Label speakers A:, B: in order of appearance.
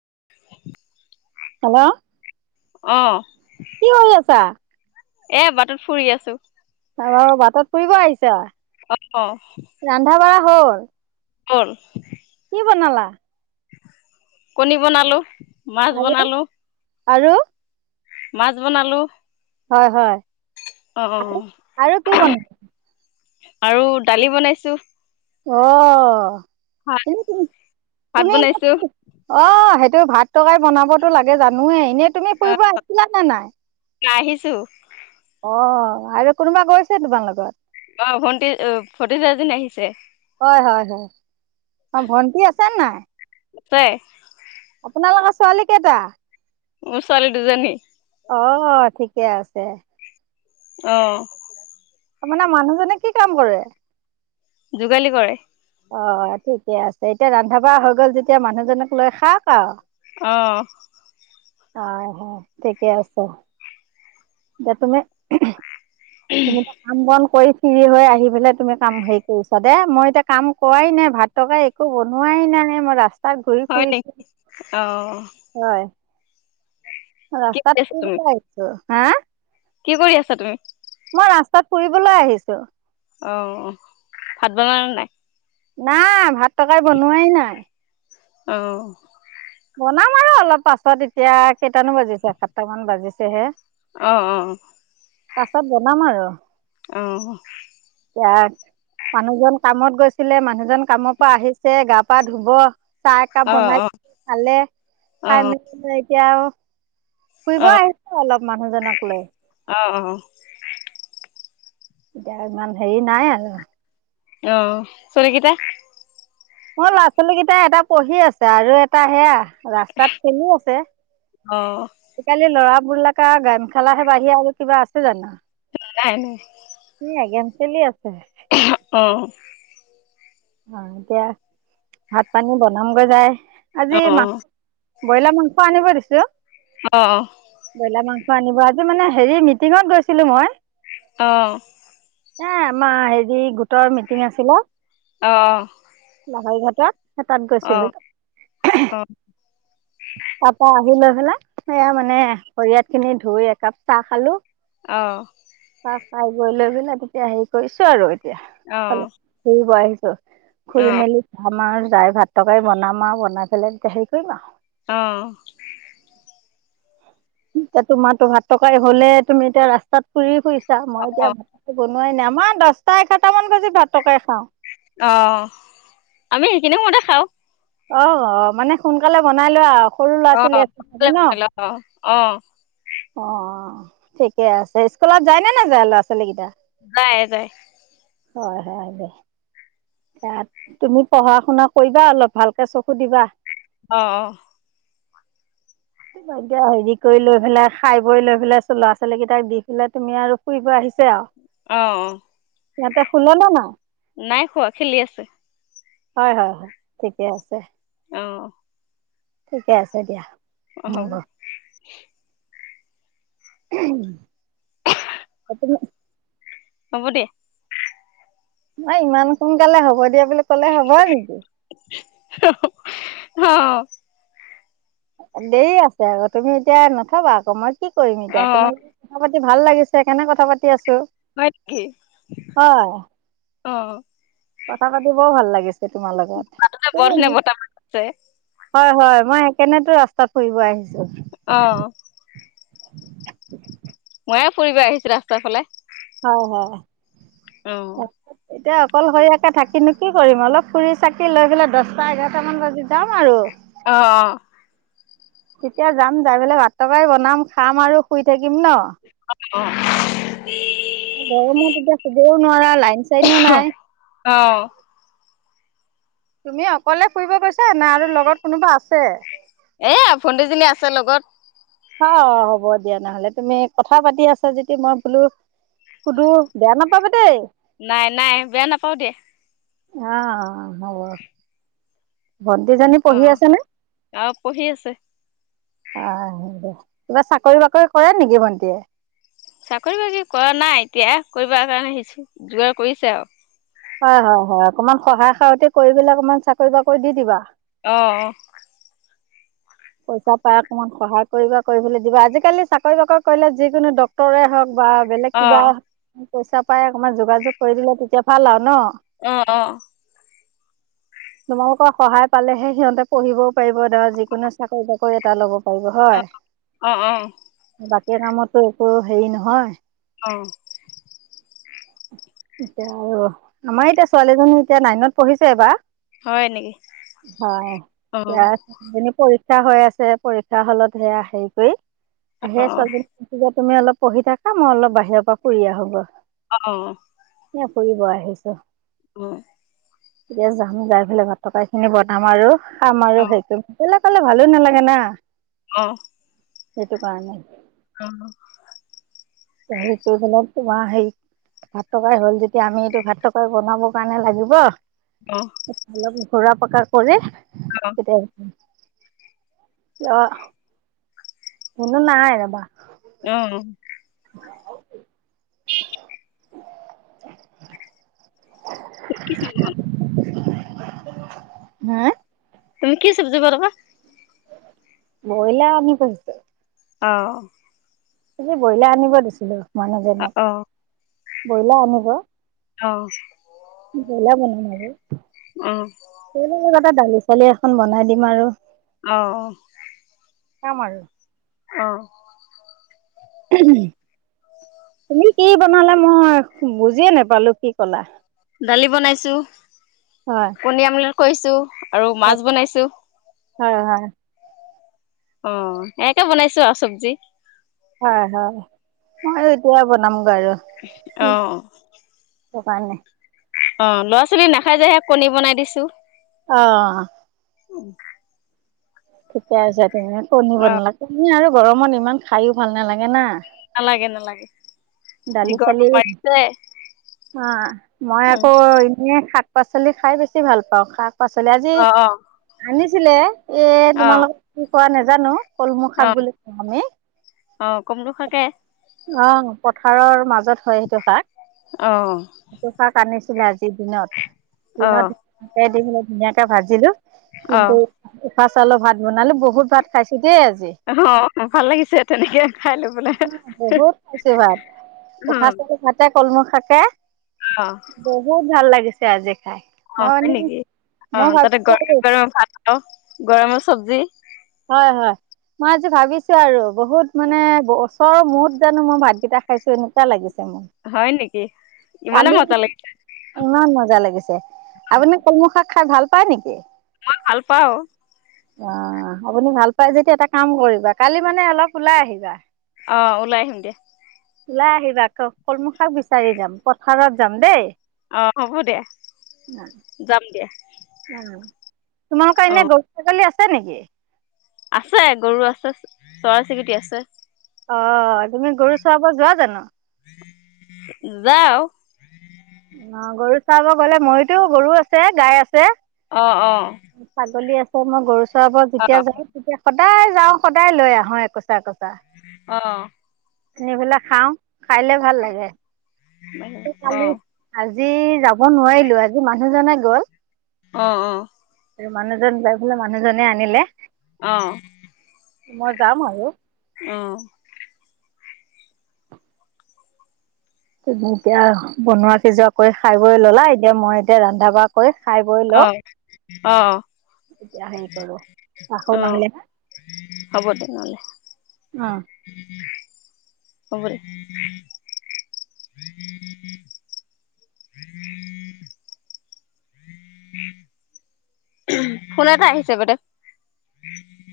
A: [unintelligible]
B: Hello.
A: অহ।
B: কি কৰি আছা।
A: এ বাটত ফুৰি আছো।
B: অ বাটত ফুৰিব আহিছা
A: অ
B: ৰন্ধা বঢ়া হ'ল।
A: হ'ল।
B: কি বনালা?
A: কণী বনালো। মাছ বনালো।
B: আৰু
A: মাছ বনালো।
B: হয়, হয়। আক'
A: অ',
B: আৰু কি বনো
A: আৰু দালি বনাইছো।
B: অ'।
A: ভাত
B: এনেকেই
A: ভাত
B: তুমি, এনে
A: বনাইছো
B: অহ। তুমি ভাত টৰকাৰি বনাব টো লাগেই জানোৱে এনে তুমি
A: অ',
B: ফুৰিব আহিছিলা নে নাই?
A: আহিছো।
B: অ' আৰু কোনোবা গৈছে তোমাৰ লগত?
A: অ' ভণ্টি ভটিজাৰ এজনী আহিছে।
B: হয়, হয়। অ' ভণ্টি আছে নাই।
A: আছে।
B: আপোনালোকৰ ছোৱালী কেইটা?
A: মোৰ ছোৱালী দুজনী।
B: অ' ঠিকে আছে।
A: অহ।
B: আপোনাৰ মানুহজনে কি কাম কৰে?
A: যোগালি কৰে।
B: অ' ঠিকে আছে। এতিয়া ৰন্ধা বঢ়া হৈ গ'ল যেতিয়া মানুহজনক লৈ খাওক আও
A: অহ।
B: হয়, হয় ঠিকে আছে এতিয়া তুমি খু তুমি এতিয়া কাম বন কৰিছ ফিৰ হৈ আহি পেলাই তুমি কাম হেৰি কৰিছা দে, মই এতিয়া কাম কৰাই নাই ভাত টকাৰি একো বনোৱাই নাই, মই ৰাস্তাত ঘূৰি
A: হয়
B: ফুৰিছো
A: নেকি অ',
B: হয়।
A: কৰি
B: ৰাস্তাত
A: আছা
B: কি
A: তুমি
B: বিচাৰি আহিছ। হা?
A: কি কৰি আছা তুমি।
B: মই ৰাস্তাত ফুৰিবলৈ আহিছো।
A: অ', ভাত বনালা নে নাই।
B: নাই ভাত তৰকাৰী বনোৱাই নাই।
A: অ'।
B: বনাম আৰু অলপ পাছত এতিয়া, কেইটানো বাজিছে সাতটামান বাজিছেহে।
A: অ', -অ'।
B: পাছত বনাম আৰু।
A: অ'।
B: [unintelligible] মানুহজন কামত গৈছিলে, মানুহজন কামৰ পৰা আহিছে গা-পা ধুব চাহ একাপ বনাই
A: অ',
B: খালে, খাই-মেলি পেলাই এতিয়া আও ফুৰিব
A: অ',
B: আহিছো অলপ। মানুহজনক লৈ।
A: অ'।
B: এতিয়া ইমান হেৰি নাই আৰু।
A: অ', চলিকেইটাই
B: মোৰ ল'ৰা-ছোৱালী কেইটা এটা পঢ়ি আছে আৰু এটা সেয়া ৰাস্তাত খেলি আছে।
A: অ',
B: কালি ল'ৰা [unintelligible] গেমখেলাাহে বাহি আৰু কিবা আছে জানো?
A: নাই নাই
B: সেয়া গেম খেলি আছে
A: অ'।
B: অ', এতিয়া ভাত পানী বনামগৈ যায়। আজি
A: অ
B: মা বইলাৰ মাংস আনিব দিছো।
A: অ', অ'।
B: বইলাৰ মাংস আনিব আজি মানে হেৰি মিটিঙত গৈছিলোঁ মই
A: অ'।
B: এ, আমাৰ হেৰি গোটৰ মিটিং আছিলে
A: অ'।
B: লাহৰি ঘাটত। এই তাত
A: অ
B: গৈছিলো। তাৰ পৰা আহি লৈ [unintelligible] সেয়া মানে ভৰি হাত খিনি ধুই একাপ চাহ খালোঁ।
A: অ'।
B: খাই বৈ লৈ [unintelligible] তেতিয়া হেৰি কৰিছোঁ আৰু অলপ ফুৰিব আহিছ
A: অ
B: খুলি মেলি ধামাৰ দাইল, ভাত, তৰকাৰী বনাম আৰু বনাই পেলাই তেতিয়া হেৰি কৰিম আৰু
A: অ
B: এতিয়া তোমাৰো ভাত তৰকাৰী হলে তুমি এতিয়া ৰাস্তাত ফুৰি হোইছা মই
A: অ
B: এতিয়া ভাত বনুৱাই নাই আমাৰ দহটা এঘাৰটা মান বাজি ভাত তকাই খাওঁ।
A: অ আমি সেইখিনি সময়তে খাও।
B: অ অ মানে সোনকালে বনাই লোৱা সৰু ল'ৰা ছোৱালী আছে চাগে ন
A: অঁ
B: অ ঠিকে আছে স্কুলত যায়নে না যায় ল'ৰা ছোৱালী কেইটা
A: যাই যায়।
B: হয় হয় দে [inaudible] তুমি পঢ়া শুনা কৰিবা অলপ ভালকে চকু দিবা।
A: অ অ
B: এতিয়া হেৰি কৰি লৈ পেলাই খাই বৈ লৈ পেলাই ল'ৰা ছোৱালী কেইটাক দি পেলাই তুমি আৰু ফুৰিব আহিছা আও
A: আহ
B: সিহঁতে শুলে নে নাই
A: নাই শুৱা খেলি আছে।
B: হয় হয় হয় ঠিকে আছে।
A: আহ
B: ঠিকে আছে দিয়া
A: অ হব [inaudible]
B: উম [inaudible] ত [inaudible]
A: হ'ব দে
B: নাই ইমান সোনকালে হ'ব দিয়া বলে ক'লে হ'ব নেকি
A: [unintelligible] অঁ
B: দেৰি আছে আক' তুমি এতিয়া নকবা আকৌ মই কি কি কৰিম
A: অ
B: এতিয়া, তোমাৰ লগত কথা পাতি ই ভাল লাগিছে এইকানে কথা পাতি আছো
A: হয় নিকি?
B: হয়
A: অঁ
B: কথা পাতিবও ভাল লাগিল। তোমাৰ লগত,
A: তাতে
B: এই
A: বৰ ধুনীয়া
B: মোৰ
A: বতাহ মাৰিছে
B: হয় হয় মই সেইকাৰণে টো ৰাস্তাত ফুৰিব আহিছো।
A: আহঁ।
B: [inaudible]
A: ময়ে ফুৰিব আহিছো ৰাস্তাৰ ফালে।
B: হয় হয়।
A: অঁ।
B: এতিয়া অকলশৰীয়াকে থাকি নো কি কৰিম? অলপ ফুৰি চাকি লৈ পেলাই দছটা এঘাৰটামান বাজি যাম আৰু।
A: অ অ।
B: তেতিয়া যাম যাই পেলাই ভাত, তৰকাৰি বনাম খাম আৰু শুই থাকি কিম ন,
A: অ
B: গৰমত এতিয়া শুবও নোৱাৰা লাইন চাইনো নাই।
A: অ অ
B: তুমি অকলে ফুৰিব গৈছা না আৰু লগত কোনোবা আছে?
A: এ ভণ্টিজনী আছে লগত।
B: অ হ'ব দিয়া নহ'লে, তুমি কথা পাতি আছা যদি মই বোলো সুধো বেয়া নাপ পাবা দেই।
A: নাই নাই বেয়া নাপাও দে।
B: আহ হব। ভণ্টিজনী পঢ়ি
A: অঁ
B: আছে নে?
A: আৰু পঢ়ি আছে।
B: আহ দে কিবা চাকৰি বাকৰি কৰে নেকি ভণ্টিয়ে?
A: চাকৰি বাকৰি কৰা নাই এতিয়া কৰিব কাৰণে আহিছো যোগাৰ কৰিছে আৰু
B: হয় হয় হয় অকমান সহায় সহতি কৰি পেলাই অকমান চাকৰি বাকৰি দি দিবা।
A: আহ আহ
B: পইচা পাই অকমান সহায় কৰিবা কৰিবলৈ দিবা আজিকালি চাকৰি বাকৰি কৰিলে যিকোনো ডক্তৰে হওক বা বেলেগ কিবা
A: অঁ
B: পইচা পাই অকণমান যোগাযোগ কৰি দিলে তেতিয়া ভাল আৰু ন?
A: আহ আহ
B: তোমালোকৰ সহায় পালেহে সিহঁতে পঢ়িবও পাৰিব ধৰা যিকোনো চাকৰি তাকৰি এটা ল'ব পাৰিব হয়।
A: অঁ অঁ অঁ
B: এয়া কামতো একো হেৰি নহয়
A: অ
B: এতিয়া আৰু আমাৰ এতিয়া ছোৱালীজনী এতিয়া নাইনত পঢ়িছে এবাৰ
A: হয় নেকি অঁ
B: [unintelligible] পৰীক্ষা হৈ আছে পৰীক্ষা হলত হেয়া হেৰী কৰি,
A: অঁ
B: আহে
A: অঁ
B: ছোৱালজনী [unintelligible] তুমি অলপ পঢ়ি থাকা মই অলপ বাহিৰৰ পৰা ফুৰি আহোগৈ,
A: অ', অ'।
B: ফুৰিব আহিছো।
A: হয়
B: এতিয়া যাম যাই পেলাই ভাত তৰকাৰী খিনি বনাম আৰু, আমাৰো
A: অঁ
B: সেইটো [unintelligible] [unintelligible] ভালো নালাগে না।
A: আহ
B: সেইটোকাৰনে।
A: উ।
B: হেৰি কৰি পেলাই তোমাৰ হেৰি ভাত তৰকাৰি হ'ল যেতিয়া আমি এইটো ভাত তৰকাৰি বনাব কাৰণে লাগিব,
A: অ'।
B: ঘোৰা পকা কৰে, কেতিয়া? আহ মুনু নাই ৰ'বা,
A: অঁ একেই চ মান।
B: হা।
A: তুমি কি চব্জি বানাবা?
B: ব্ৰইলাৰ আনি থৈছে।
A: অ'।
B: আজি ব্ৰইলাৰ আনিব দিছিলো, মানুহজনক। ব্ৰইলাৰ আনিব, ব্ৰইলাৰ
A: অ'।
B: বনাম আৰু,
A: আহ।
B: এ দালি চালি এখন বনাই দিম আৰু,
A: আহ।
B: খাম আৰু,
A: অ'।
B: তুমি কি বনালা মই বুজিয়ে নোপালো কি ক'লা?
A: দালি বনাইছো
B: হয়
A: পনীয়া আমল কৈছো। আৰু মাছ বনাইছো।
B: হয় হয়।
A: অ, এয়াকে বনাইছো আউ চব্জি।
B: হয়-হয় মই এতিয়া বনাম
A: অ।
B: টোকানে।
A: অ, ল'ৰা-ছোৱালী নাখাই যে হে কণী বনাই দিছো।
B: অ।
A: [inaudible]
B: থিকে আছে। তে কণী
A: অ
B: বনলাক। কণী আৰু গৰমত ইমান খায়ো ভাল নালাগে না।
A: নালাগে-নালাগে।
B: দালি চালি, অ মই আকৌ এনেই শাক পাচলি খাই বেছি ভাল পাওঁ, শাক পচলি আজি
A: অ অ
B: আনিছ ছিলে। এ
A: অ
B: তোমাৰ লগত পোৱা নাজানো। কলমৌ শাক
A: অ
B: বুলি কওঁ আমি,
A: অ কমলো শাকে
B: অ। পথাৰৰ মাজ জত হয় সেইটো শাক,
A: অ
B: টো শাক আনিছ ইনে আজি দিনত
A: অ
B: দিনত দে দি হলে ধুনীয়াকে ভাজিলো।
A: অ
B: কিন্ত খা চাউলৰ ভাত বনালো, বহুত ভাত খাইছিল।
A: অ ভাল লাগিছে তেনেকে খাই লৈ পেলাই।
B: অত,
A: অ
B: উখা [unintelligible] কলমৌ শাকে
A: অ
B: বহুত ভাল লাগিছ ছে আজি। খাই
A: অ
B: মই
A: হয় নেকি, অ
B: মানে মই
A: তাতে
B: ভাবিছো
A: গ
B: আৰু
A: গৰম ভাত অহ গৰমো সব্জি।
B: হয়-হয়, মই আজি ভাবিছো আৰু বহুত মানে বছৰৰ মুত জানো মই ভাতকেইটা খাইছো এনেকুৱা লাগিছে মো।
A: হয় নেকি? ইমানে
B: পালি
A: মজা লাগিছে
B: ইমান মজা লাগিছে, আপুনি কলমৌ শাক খাই ভাল পায় নেকি?
A: ভাল পাও।
B: অহ ', আপুনি ভাল পাই যদি এটা কাম কৰিবা কালি মানে অলপ ওলাই আহিবা
A: অহ ', ওলাই আহিম দে
B: ওলাই আহিবা আক কলমৌ শাক বিচাৰি যাম পথাৰত যাম দেই।
A: অহ ', হ'ব দিয়া যাম দিয়া।
B: উম [unintelligible] তোমালোকৰ
A: অ
B: এনে [unintelligible] আছে নেকি?
A: আছে গৰু আছে চৰাই চিৰিকটি আছে।
B: অহ ', তুমি গৰু চৰাব যোৱা জানো
A: যাও
B: অহ ', গৰু চৰাব গ'লে মইতো গৰু আছে গাই আছে
A: অ অ
B: ছাগলী আছে। ত মই গৰ [unintelligible]
A: অ
B: যেতিয়া যাও তেতিয়া। দায় যাও সদায় লৈ আহো একোচা - একোচা।
A: অহ ',
B: আনি পেলে খাও খাইলে ভাল লাগে।
A: মাইনে
B: কালি
A: অহ ',
B: আজি যাও। মই নোৱাৰিলো আজি মাহ দুজনে গ'ল?
A: অহ', - অহ ',
B: আৰু মানুহজন যাই বোলে মানুহজনে আনিলেহ।
A: অহ ',
B: মই যাম আৰু।
A: অহ ',
B: এহ, ভুকে আহ। বনোৱা সিজোৱা কৰি খাই বৈ ল'লা, এতিয়া মই এতিয়া ৰান্ধা বঢ়া কৰি। খাই বই ল।
A: অহ ',
B: এতিয়া হেৰি কৰোহ ৰাখো
A: অ',
B: নহলে হা
A: হ'ব তেনেহ'লে
B: অহ।
A: হ'ব দে। [inaudible] ফোনতে আহিছে গদে।